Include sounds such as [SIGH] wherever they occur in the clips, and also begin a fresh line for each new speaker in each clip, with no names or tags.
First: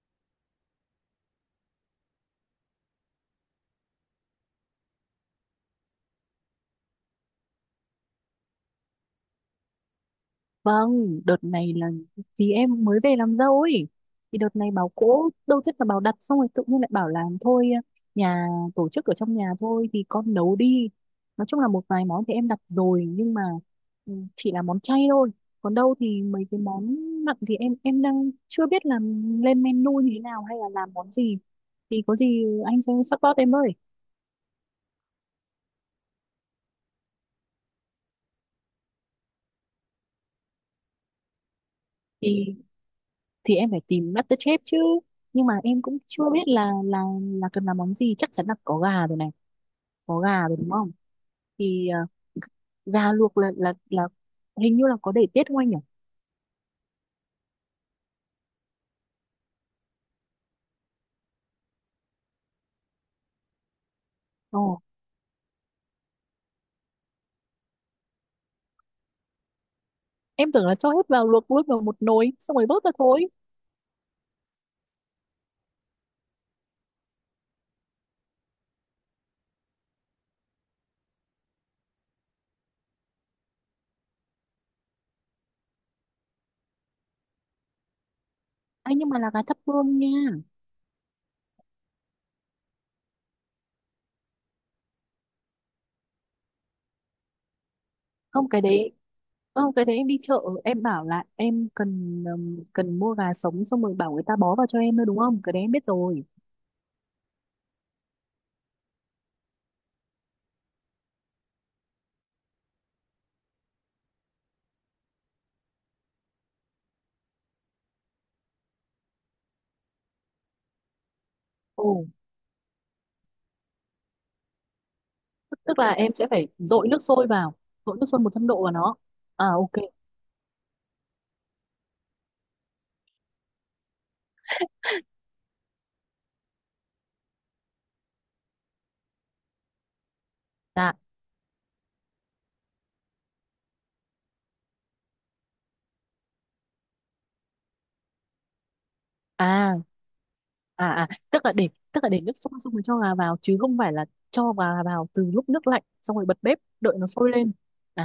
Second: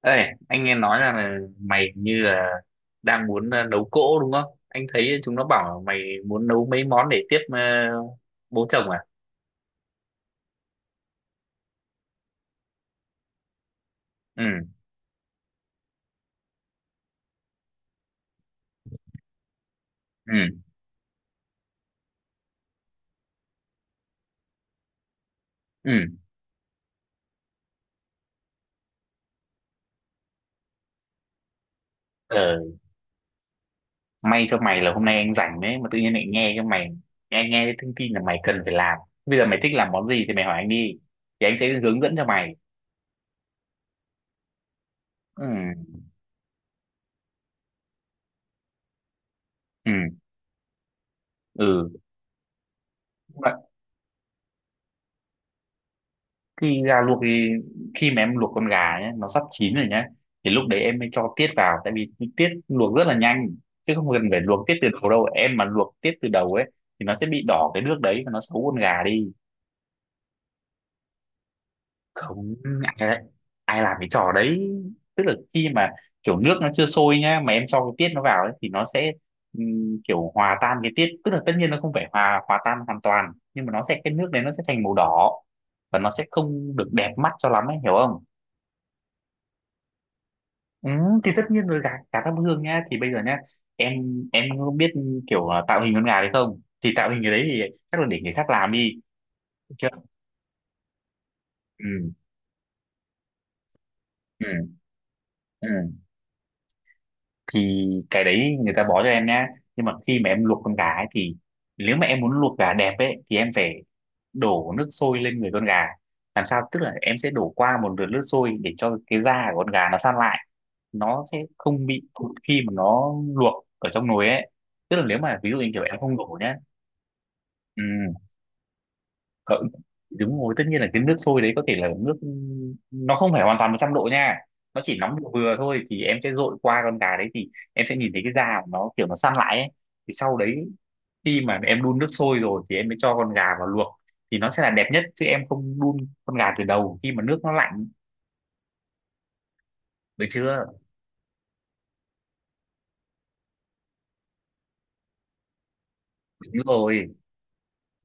Ê, anh nghe nói rằng là mày như là đang muốn nấu cỗ đúng không? Anh thấy chúng nó bảo mày muốn nấu mấy món để tiếp bố chồng à?
Vâng, đợt này là chị em mới về làm dâu ấy. Thì
Ừ,
đợt này bảo cỗ, đâu biết là bảo đặt xong rồi tự nhiên lại bảo làm thôi, nhà tổ chức ở trong nhà thôi thì con
ừ,
nấu đi. Nói chung là một vài món thì em đặt rồi nhưng mà ừ, chỉ là món chay thôi. Còn đâu
ừ.
thì mấy cái món mặn thì em đang chưa biết là lên menu như thế nào hay là làm món gì. Thì có gì
Ờ,
anh sẽ support em ơi.
may cho mày là hôm nay anh rảnh đấy mà tự nhiên lại nghe cái mày nghe nghe cái thông tin là mày cần phải làm. Bây giờ mày thích làm món gì thì mày hỏi anh đi. Thì anh sẽ hướng dẫn cho mày.
Thì thì em phải tìm MasterChef chứ.
Ừ,
Nhưng mà em cũng chưa biết là là cần làm món gì, chắc chắn là có gà rồi này,
ừ,
có gà rồi đúng không? Thì gà luộc là
ừ.
là là hình như là có để tiết không anh nhỉ?
Thì gà luộc thì khi mà em luộc con gà nhé, nó sắp chín rồi nhé, thì lúc đấy em mới cho tiết vào, tại vì tiết luộc rất là nhanh, chứ không cần phải luộc tiết
Ồ,
từ đầu đâu em. Mà luộc tiết từ đầu ấy thì nó sẽ bị đỏ cái nước đấy và nó xấu con gà đi.
em tưởng là cho hết vào luộc luôn vào một nồi
Không,
xong rồi vớt ra
ai,
thôi.
ai làm cái trò đấy. Tức là khi mà kiểu nước nó chưa sôi nhá mà em cho cái tiết nó vào ấy, thì nó sẽ kiểu hòa tan cái tiết, tức là tất nhiên nó không phải hòa hòa tan hoàn toàn, nhưng mà nó sẽ cái nước đấy nó sẽ thành màu đỏ và nó sẽ không được đẹp mắt cho lắm ấy, hiểu không?
Anh nhưng mà là gà thắp hương nha.
Ừ, thì tất nhiên rồi, gà gà thắp hương nhá. Thì bây giờ nhá, em em không biết kiểu tạo hình con gà hay không, thì tạo hình cái đấy thì chắc là để người
không
khác
cái
làm
đấy
đi,
Không,
được
cái
chưa?
đấy em đi chợ em bảo là em
Ừ,
cần, cần mua gà sống xong rồi bảo người ta bó vào
ừ,
cho em thôi, đúng không? Cái đấy
ừ.
em biết rồi.
Thì cái đấy người ta bó cho em nhá, nhưng mà khi mà em luộc con gà ấy thì nếu mà em muốn luộc gà đẹp ấy thì em phải đổ nước sôi lên người con gà. Làm sao, tức là em sẽ đổ qua một lượt nước sôi để cho cái da của con gà nó săn lại, nó sẽ
Ồ,
không bị cụt khi mà nó luộc ở trong nồi ấy. Tức là nếu mà ví dụ
tức
như
tức
kiểu
là
em
em
không
sẽ
đổ
phải
nhá. Ừ,
dội nước sôi 100 độ vào nó. À,
cỡ-
ok.
đúng rồi, tất nhiên là cái nước sôi đấy có thể là nước nó không phải hoàn toàn 100 độ nha, nó chỉ nóng vừa vừa thôi, thì em sẽ dội qua con gà đấy, thì em sẽ nhìn thấy cái da của nó kiểu nó săn lại ấy. Thì sau đấy
Dạ.
khi mà em đun nước sôi rồi thì em mới cho con gà vào luộc, thì nó sẽ là đẹp nhất, chứ em không đun con gà từ đầu khi mà nước nó lạnh,
à
được chưa?
à à tức là để nước sôi xong rồi cho gà vào chứ không phải là cho gà vào từ lúc nước lạnh xong rồi bật bếp
Đúng
đợi nó
rồi,
sôi lên.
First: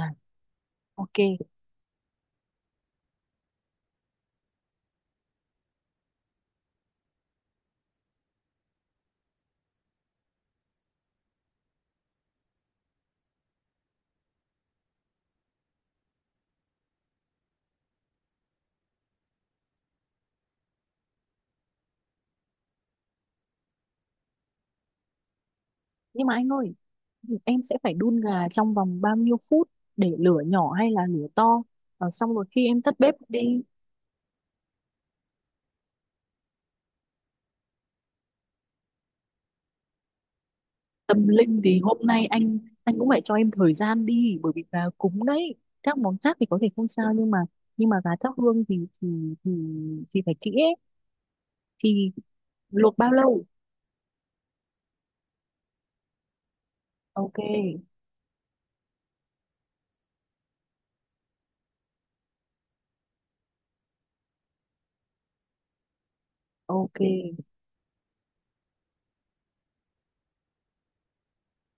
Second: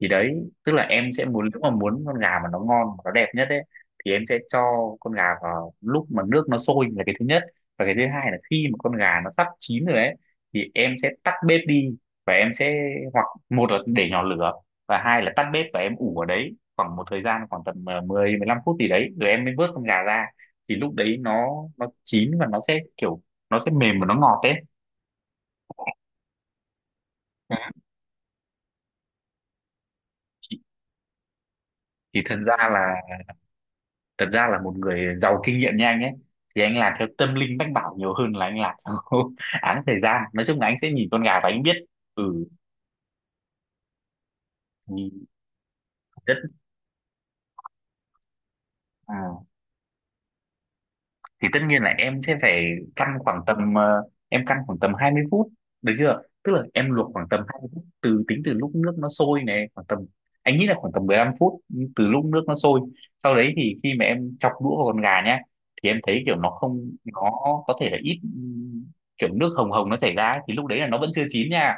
thì đấy, tức là em
ok.
sẽ muốn, nếu mà muốn con gà mà nó ngon mà nó đẹp nhất ấy, thì em sẽ cho con gà vào lúc mà nước nó sôi là cái thứ nhất. Và cái thứ hai là khi mà con gà nó sắp chín rồi ấy, thì em sẽ tắt bếp đi và em sẽ hoặc một là để nhỏ lửa và hai là tắt bếp và em ủ ở đấy khoảng một thời gian, khoảng tầm ờ, 10 15 phút gì đấy rồi em mới vớt con gà ra. Thì lúc đấy nó chín và nó sẽ kiểu nó sẽ mềm và nó ngọt ấy.
Nhưng mà anh ơi,
Ừ.
em sẽ phải đun gà trong vòng bao nhiêu phút? Để lửa
thì,
nhỏ hay là lửa to? Ờ,
thì
xong
thật
rồi
ra
khi em tắt
là
bếp đi.
thật ra là một người giàu kinh nghiệm như anh ấy, thì anh làm theo tâm linh mách bảo nhiều hơn là anh làm theo [LAUGHS] án thời gian. Nói chung là anh sẽ nhìn con
Tâm
gà và
linh
anh biết.
thì hôm nay
Ừ,
anh cũng phải cho em thời gian đi bởi vì gà cúng
nhìn
đấy. Các món
rất.
khác thì có thể không sao nhưng mà, nhưng mà gà thắp hương thì
à,
thì, thì phải kỹ ấy.
thì tất nhiên là
Thì
em sẽ phải
luộc bao
căn khoảng
lâu?
tầm em căn khoảng tầm 20 phút, được chưa? Tức là em luộc khoảng
Ok,
tầm 20 phút từ, tính từ lúc nước nó sôi này, khoảng tầm, anh nghĩ là khoảng tầm 15 phút từ lúc nước nó sôi. Sau đấy thì khi mà em chọc đũa vào con gà nhá, thì em thấy kiểu nó không,
ok.
nó có thể là ít kiểu nước hồng hồng nó chảy ra ấy, thì lúc đấy là nó vẫn chưa chín nha.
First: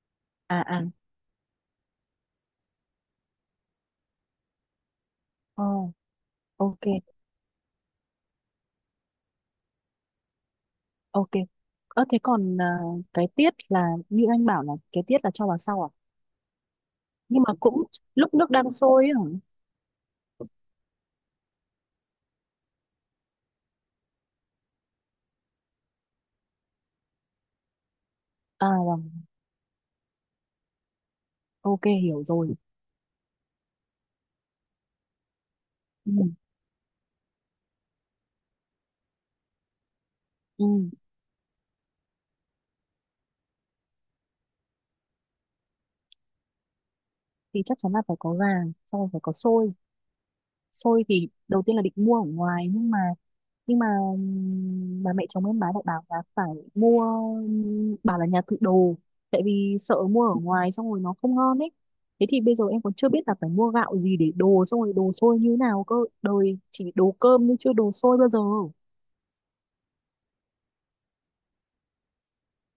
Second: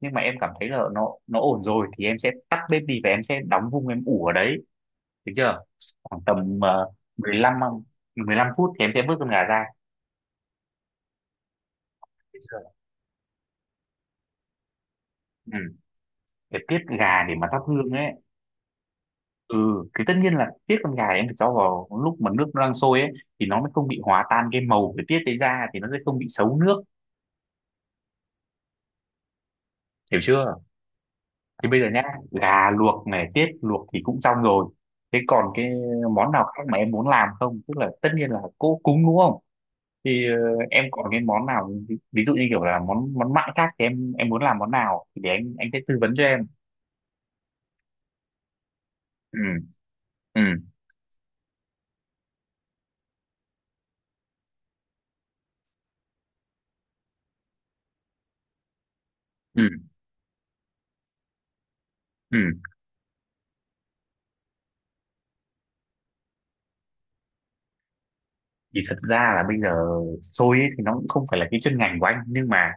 Nhưng mà em cảm
À,
thấy
à.
là nó ổn rồi thì em sẽ tắt bếp đi và em sẽ đóng vung em ủ ở đấy, được chưa?
Ồ,
Khoảng tầm
ok,
mười lăm mười lăm phút thì em sẽ vớt con gà ra.
ok. Ơ thế
Biết
còn
chưa?
cái tiết là như anh bảo là cái tiết là cho vào
Ừ.
sau à?
Để tiết gà để
Nhưng
mà
mà
thắp
cũng
hương ấy.
lúc nước đang sôi ấy hả?
Ừ, thì tất nhiên là tiết con gà em phải cho vào lúc mà nước nó đang sôi ấy, thì nó mới không bị hòa tan cái màu của tiết đấy ra, thì nó sẽ không bị xấu nước,
À vâng,
hiểu chưa? Thì bây
ok,
giờ nhá,
hiểu rồi.
gà luộc này, tiết luộc thì cũng xong rồi, thế còn cái
Ừ,
món nào khác mà em muốn làm không? Tức là tất nhiên là cỗ cúng đúng không, thì
ừ.
em còn cái món nào ví dụ như kiểu là món món mặn khác thì em muốn làm món nào thì để anh sẽ tư vấn cho em.
Thì chắc chắn là phải có gà, sau rồi phải có
Ừ,
xôi.
ừ,
Xôi thì đầu tiên là định mua ở ngoài nhưng mà, nhưng mà bà mẹ chồng em bà lại bảo là phải mua, bảo là nhà tự đồ tại vì
ừ,
sợ mua ở ngoài xong rồi nó không ngon ấy. Thế
ừ.
thì bây giờ em còn chưa biết là phải mua gạo gì để đồ xong rồi đồ xôi như thế nào cơ. Đời chỉ đồ cơm nhưng chưa đồ xôi bao giờ.
Thì thật ra là bây giờ xôi ấy thì nó cũng không phải là cái chuyên ngành của anh, nhưng mà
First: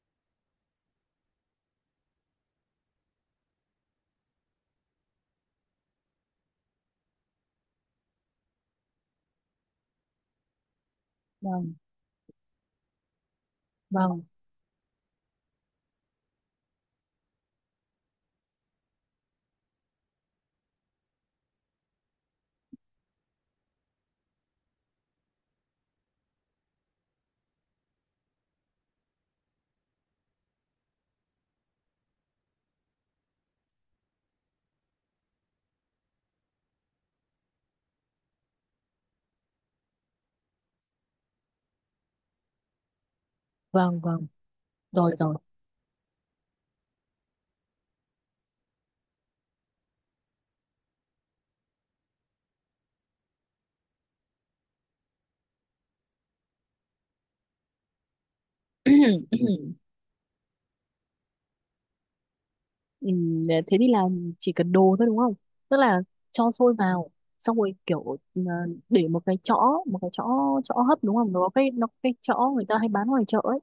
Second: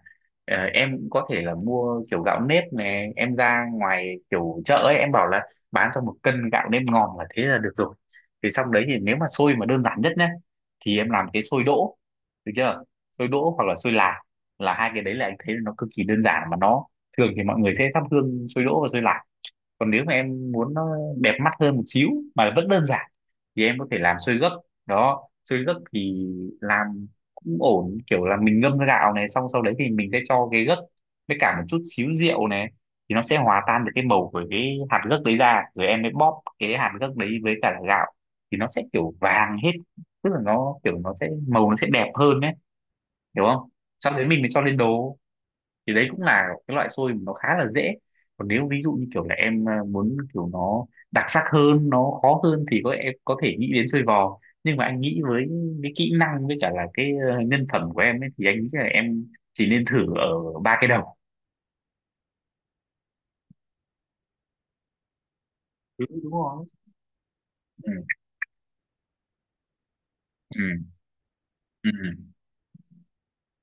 em cũng có thể là mua kiểu gạo nếp này, em ra ngoài kiểu chợ ấy, em bảo là bán cho một cân gạo nếp ngon là thế là được rồi. Thì xong đấy thì nếu mà xôi mà đơn giản nhất nhé, thì em làm cái xôi
Vâng,
đỗ, được chưa? Xôi đỗ hoặc là xôi lạc
vâng,
là hai cái đấy là anh thấy nó cực kỳ đơn giản mà nó, thường thì mọi người sẽ thắp hương xôi đỗ và xôi lạc. Còn nếu mà em muốn nó đẹp mắt hơn một xíu mà vẫn đơn giản thì em có thể làm sôi gấc. Đó, sôi gấc thì làm cũng ổn, kiểu là mình ngâm gạo này, xong sau đấy thì mình sẽ cho cái gấc với cả một chút xíu rượu này, thì nó sẽ hòa tan được cái màu của cái hạt gấc đấy ra, rồi em mới bóp cái hạt gấc đấy với cả là gạo, thì nó sẽ kiểu vàng hết. Tức là nó kiểu nó sẽ màu, nó sẽ đẹp hơn đấy, hiểu không?
vâng,
Sau đấy
vâng.
mình mới cho lên
Rồi,
đồ.
rồi.
Thì đấy cũng là cái loại xôi mà nó khá là dễ. Còn nếu ví dụ như kiểu là em muốn kiểu nó đặc sắc hơn, nó khó hơn, thì có em có thể nghĩ đến xôi vò. Nhưng mà anh nghĩ với cái kỹ năng với cả là cái nhân phẩm của em ấy, thì anh nghĩ là em chỉ
[CLEARS THROAT]
nên thử ở ba cái đầu.
Thế thì là chỉ cần đồ thôi đúng không? Tức là
Đúng, đúng
cho
rồi.
sôi vào xong rồi
Ừ,
kiểu, ờ, để một cái chõ, một cái chõ chõ
ừ,
hấp đúng không? Nó có cái nó
ừ,
có cái chõ người ta hay bán ngoài chợ ấy.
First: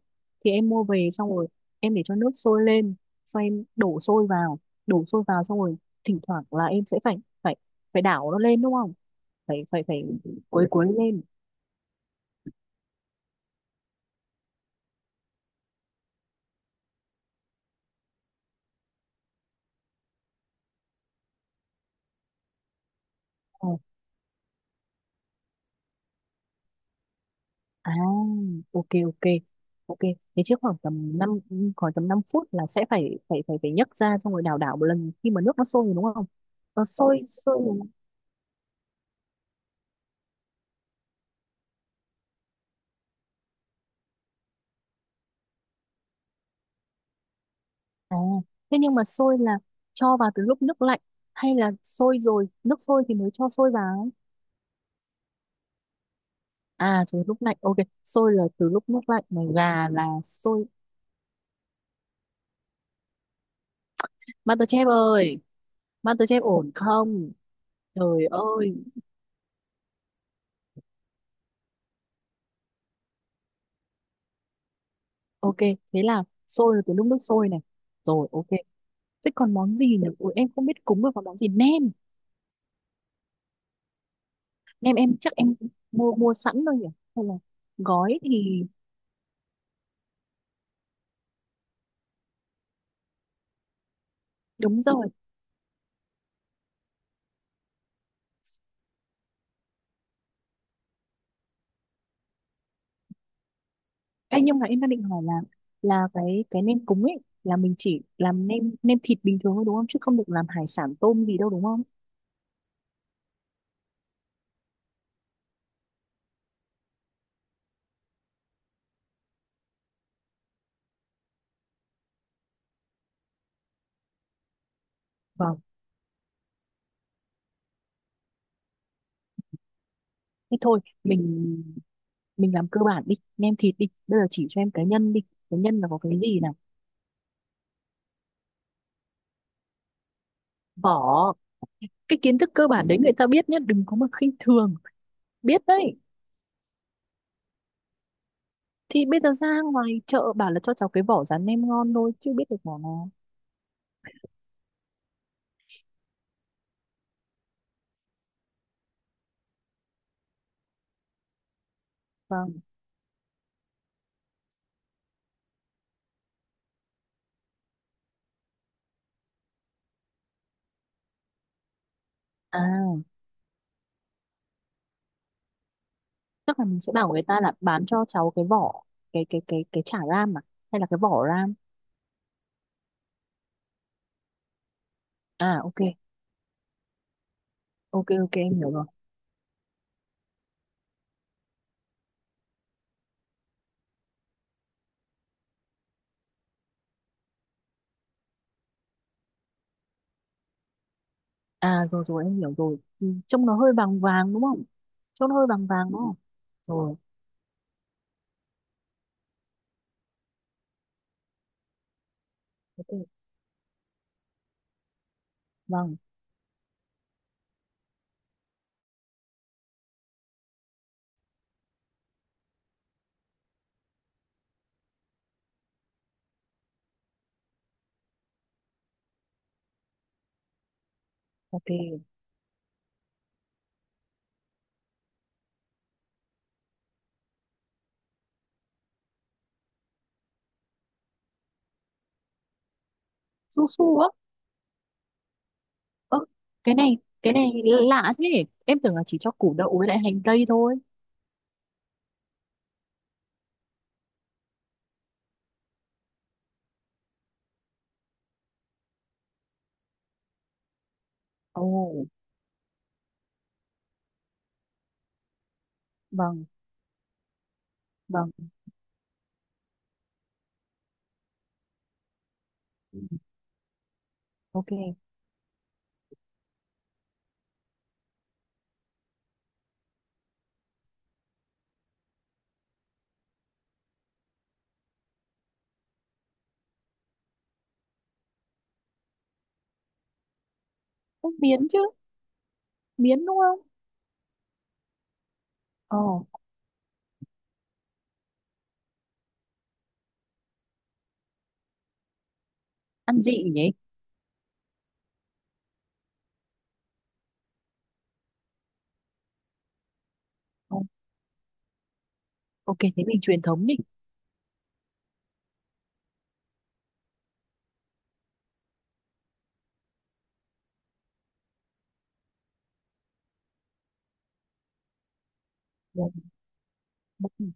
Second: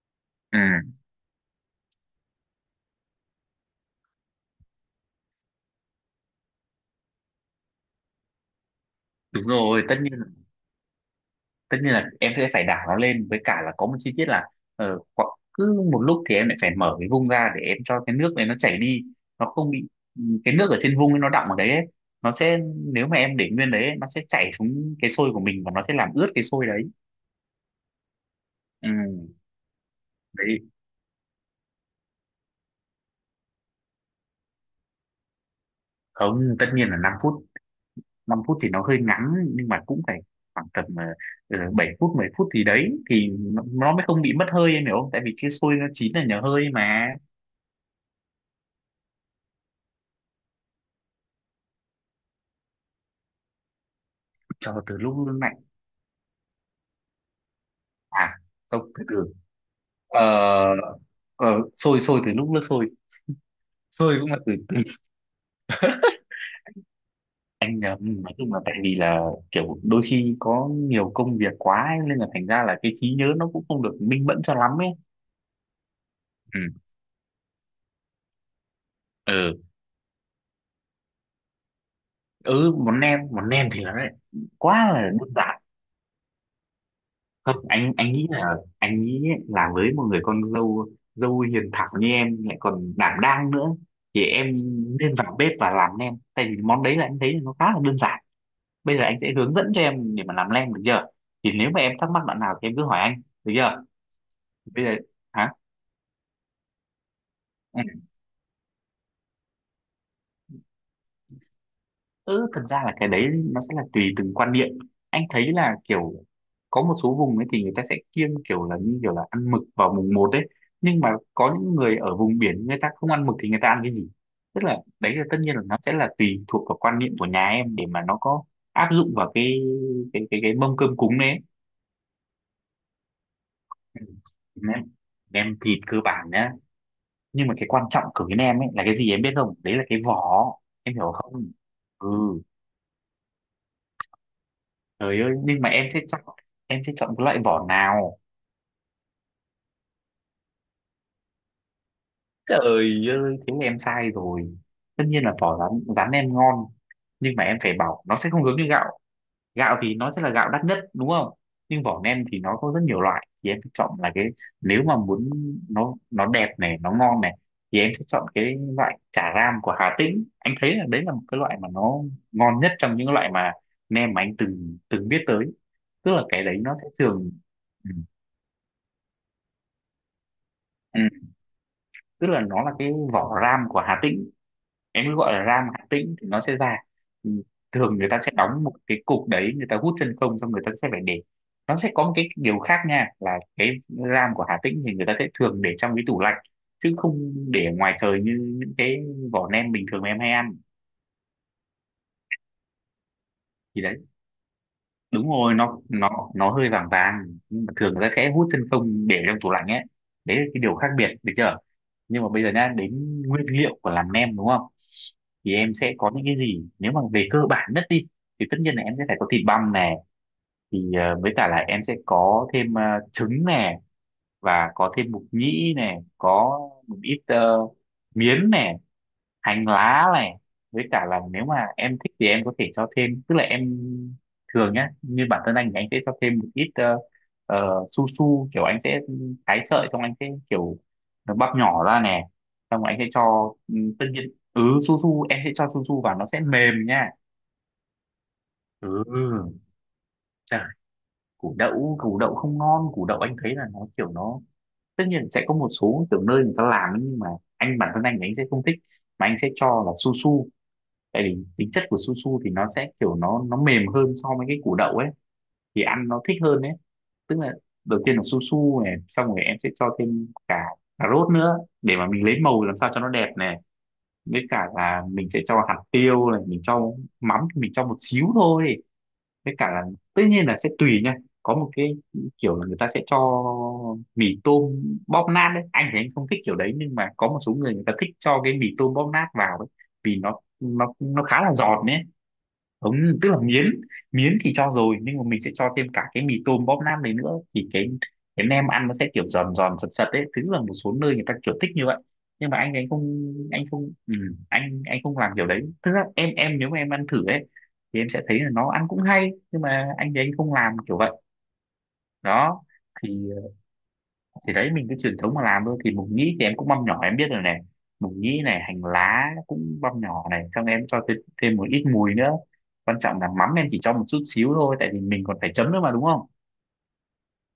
Thì
ừ.
em mua về xong rồi em để cho nước sôi lên, xong em đổ sôi vào, xong rồi thỉnh thoảng là em sẽ phải, phải phải đảo nó lên đúng không?
Đúng
Phải phải
rồi, tất
phải
nhiên,
quấy quấy lên.
tất nhiên là em sẽ phải đảo nó lên, với cả là có một chi tiết là khoảng cứ một lúc thì em lại phải mở cái vung ra để em cho cái nước này nó chảy đi, nó không bị, ừ, cái nước ở trên vung ấy nó đọng ở đấy ấy, nó sẽ, nếu mà em để
Ờ.
nguyên đấy ấy, nó sẽ chảy xuống cái sôi của mình và nó sẽ làm ướt cái sôi đấy.
À, ok,
Ừ,
ok, ok. Thế chứ
đấy.
khoảng tầm năm, khoảng tầm 5 phút là sẽ phải phải phải phải nhấc ra xong rồi đảo đảo một lần khi mà nước nó sôi rồi đúng không?
Không, tất
Nó
nhiên là 5
sôi
phút,
sôi rồi.
5 phút thì nó hơi ngắn, nhưng mà cũng phải khoảng tầm 7 phút, 10 phút, thì đấy thì nó mới không bị mất hơi, em hiểu không? Tại vì cái sôi nó chín là nhờ hơi mà.
À, thế nhưng mà sôi là cho vào từ lúc nước lạnh hay là sôi rồi, nước sôi thì mới cho sôi vào?
Cho từ lúc lạnh.
À, từ lúc lạnh. Ok,
à
sôi là từ
Không,
lúc nước
từ
lạnh
từ
mà gà là sôi.
ờ ờ, sôi, sôi từ lúc nước sôi. Sôi cũng là
MasterChef
từ.
ơi, MasterChef ổn không?
Anh nhầm,
Trời
nói chung là tại
ơi.
vì là kiểu đôi khi có nhiều công việc quá ấy, nên là thành ra là cái trí nhớ nó cũng không được minh mẫn cho lắm ấy.
Ok, thế là
Ừ,
sôi là từ lúc nước sôi này. Rồi, ok. Thế còn
ừ.
món gì nhỉ? Ủa, em không biết cúng được còn món gì. Nem.
Ừ, món nem, món nem thì nó lại quá
Nem
là
em
đơn
chắc em
giản.
mua mua sẵn thôi nhỉ? Hay là
Thật, anh
gói
nghĩ là
thì
anh nghĩ ấy, là với một người con dâu, dâu hiền thảo như em lại còn đảm đang nữa, thì em
đúng rồi.
nên vào bếp và làm nem, tại vì món đấy là em thấy là nó khá là đơn giản. Bây giờ anh sẽ hướng dẫn cho em để mà làm lem, được chưa? Thì nếu mà em thắc mắc đoạn nào thì em cứ hỏi anh, được chưa?
Ê, nhưng mà em
Bây
đang
giờ,
định hỏi là
hả?
là cái nem cúng ấy là mình
Ừ.
chỉ làm nem nem thịt bình thường thôi đúng không? Chứ không được làm hải sản tôm gì đâu đúng không?
Ừ, thật ra là cái đấy nó sẽ là tùy từng quan niệm. Anh thấy là kiểu có một số vùng ấy thì người ta sẽ kiêng kiểu là như kiểu là ăn mực vào mùng một ấy, nhưng mà có những người ở vùng biển người ta không ăn mực thì người ta ăn cái gì. Tức là đấy là tất nhiên
Vâng.
là nó sẽ là tùy thuộc vào quan niệm của nhà em để mà nó có áp dụng vào cái
Thế
mâm
thôi,
cơm cúng đấy ấy.
mình làm cơ bản đi, nem thịt đi.
Ừ.
Bây giờ chỉ cho em cái
Em
nhân đi.
nem
Cái
thịt
nhân là
cơ
có cái
bản
gì
nhá,
nào?
nhưng mà cái quan trọng của bên em ấy là cái gì em biết không, đấy là cái vỏ. Em hiểu
Vỏ.
không? Ừ,
Cái kiến thức cơ bản đấy người ta biết nhá, đừng có mà khinh thường.
trời ơi, nhưng
Biết
mà em
đấy.
sẽ chọn, em sẽ chọn cái loại vỏ nào?
Thì bây giờ ra ngoài chợ bảo là cho cháu cái vỏ rán nem ngon thôi chứ biết được
Trời
vỏ
ơi,
nào.
thế là em sai rồi. Tất nhiên là vỏ rán rán em ngon, nhưng mà em phải bảo nó sẽ không giống như gạo. Gạo thì nó sẽ là gạo đắt nhất đúng không, nhưng vỏ nem thì nó
Vâng.
có rất nhiều loại. Thì em sẽ chọn là cái, nếu mà muốn nó đẹp này nó ngon này, thì em sẽ chọn cái loại chả ram của Hà Tĩnh. Anh thấy là đấy là một cái loại mà nó ngon nhất trong những
À,
loại mà nem mà anh từng từng biết tới. Tức là cái đấy
chắc là
nó
mình
sẽ
sẽ bảo
thường,
người ta là bán
ừ,
cho cháu cái vỏ cái chả ram, à hay là cái
ừ,
vỏ ram.
tức là nó là cái vỏ ram của Hà Tĩnh. Em cứ gọi là
À,
ram
ok,
Hạt Tĩnh thì nó sẽ ra. Ừ, thường
ok,
người ta sẽ
ok, em
đóng
hiểu
một
rồi.
cái cục đấy, người ta hút chân không, xong người ta sẽ phải để. Nó sẽ có một cái điều khác nha, là cái ram của Hà Tĩnh thì người ta sẽ thường để trong cái tủ lạnh chứ không để ngoài trời như những cái vỏ nem bình thường mà em hay ăn.
À, rồi, rồi, em hiểu rồi. Ừ, trông nó hơi
Thì đấy,
vàng vàng đúng không?
đúng
Trông nó hơi
rồi,
vàng
nó
vàng đúng không?
nó hơi vàng
Rồi.
vàng. Nhưng mà thường người ta sẽ hút chân không để trong tủ lạnh ấy, đấy là cái điều khác biệt được chưa. Nhưng mà bây giờ nhá,
Ok.
đến nguyên liệu của làm nem đúng không, thì em sẽ
Vâng.
có những cái gì nếu mà về cơ bản nhất đi. Thì tất nhiên là em sẽ phải có thịt băm nè, thì với cả là em sẽ có thêm trứng nè, và có thêm mục nhĩ nè, có một ít miến nè, hành lá này. Với cả là nếu mà
Ok.
em thích thì em có thể cho thêm, tức là em thường nhá, như bản thân anh thì anh sẽ cho thêm một ít su su. Kiểu anh sẽ thái sợi, xong anh sẽ kiểu nó bắp nhỏ ra nè, xong rồi anh sẽ cho,
Su
ừ,
su
tất
á?
nhiên. Ừ, su su em sẽ cho su su vào
Ơ,
nó sẽ mềm nha.
cái này lạ thế, em tưởng là chỉ cho củ
Ừ,
đậu với lại hành tây thôi.
củ đậu, củ đậu không ngon, củ đậu anh thấy là nó kiểu nó, tất nhiên sẽ có một số kiểu nơi người ta làm ấy, nhưng mà anh, bản thân anh thì anh sẽ không thích, mà anh sẽ cho là su su. Tại vì
Ồ.
tính chất của su su thì nó sẽ kiểu nó mềm hơn so với cái củ đậu ấy, thì ăn nó thích
Vâng,
hơn đấy. Tức là đầu tiên là
vâng.
su su này, xong rồi em sẽ cho thêm cả cà rốt nữa để mà mình lấy màu làm sao cho nó đẹp này. Với cả
Ok.
là mình sẽ cho hạt tiêu này, mình cho mắm thì mình cho một xíu thôi. Với cả là tất nhiên là sẽ tùy nha, có một cái kiểu là người ta sẽ cho mì tôm bóp nát đấy. Anh thì anh không thích kiểu đấy, nhưng mà có một số người người ta thích cho cái mì tôm bóp nát vào ấy, vì nó nó
Không,
khá là
biến chứ,
giòn đấy. Không,
miến
tức là
đúng không?
miến, miến thì cho rồi, nhưng mà mình sẽ cho thêm
Ờ.
cả cái mì tôm bóp nam này nữa, thì cái nem ăn nó sẽ kiểu giòn giòn sật sật đấy, tức là một số nơi người ta kiểu thích như vậy. Nhưng mà
Ăn dị nhỉ.
anh không làm kiểu đấy. Thực ra em nếu mà em ăn thử ấy thì em sẽ thấy là nó ăn cũng hay, nhưng mà anh thì anh không làm
Ờ,
kiểu vậy đó.
ok, thế
Thì
mình truyền thống đi.
đấy, mình cái truyền thống mà làm thôi, thì mộc nhĩ thì em cũng băm nhỏ em biết rồi này, mộc nhĩ này hành lá cũng băm nhỏ này, xong em cho thêm, một ít mùi nữa. Quan trọng là mắm em chỉ cho một chút xíu thôi, tại vì mình còn phải chấm nữa mà đúng
Rồi,
không.
ok.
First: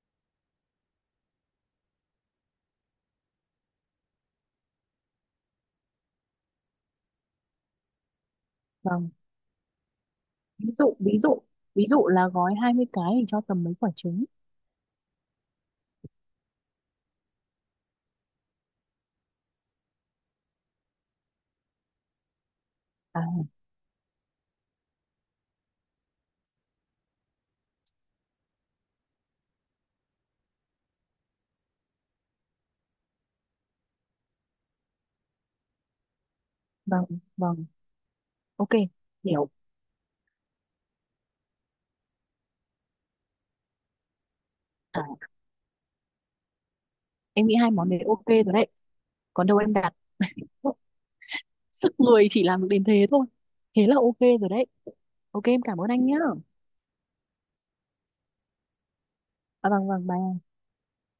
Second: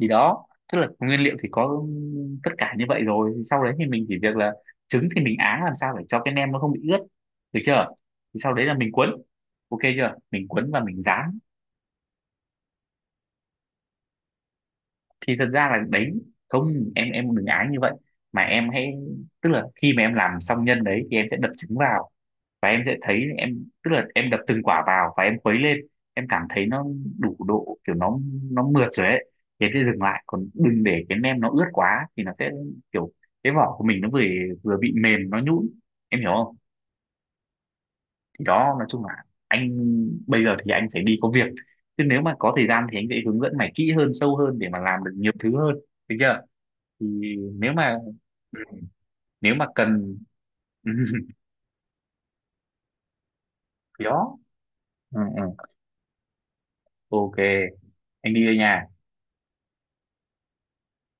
Thì đó, tức là nguyên liệu thì có tất cả như vậy rồi, sau đấy thì mình chỉ việc là trứng thì mình áng làm sao để cho cái nem nó không bị ướt, được chưa. Thì sau đấy là mình cuốn,
Vâng.
ok chưa, mình cuốn
ví
và
dụ
mình
ví
rán.
dụ Ví dụ là gói 20 cái thì cho tầm mấy quả trứng?
Thì thật ra là đấy, không em, em đừng ái như vậy, mà em hãy, tức là khi mà em làm xong nhân đấy thì em sẽ đập trứng vào. Và em sẽ thấy
À,
em, tức là em đập từng quả vào và em khuấy lên, em cảm thấy nó đủ độ kiểu nó mượt rồi ấy, thì em sẽ dừng lại. Còn đừng để cái nem nó ướt quá thì nó sẽ kiểu cái vỏ của mình nó vừa, vừa bị mềm nó nhũn, em hiểu không.
vâng, vâng.
Thì
Ok.
đó, nói chung là
Hiểu.
anh, bây giờ thì anh phải đi có việc, chứ nếu mà có thời gian thì anh sẽ hướng dẫn mày kỹ hơn sâu hơn để mà làm được
À,
nhiều thứ hơn, được chưa. Thì
em nghĩ hai
nếu
món
mà
đấy ok rồi đấy. Còn
nếu
đâu
mà
em đặt.
cần [LAUGHS]
Sức người chỉ làm được đến thế thôi. Thế là ok
gió,
rồi đấy.
ừ, ừ.
Ok, em cảm ơn anh nhá.
Ok, anh đi đây nha.
À, vâng, vâng, bye.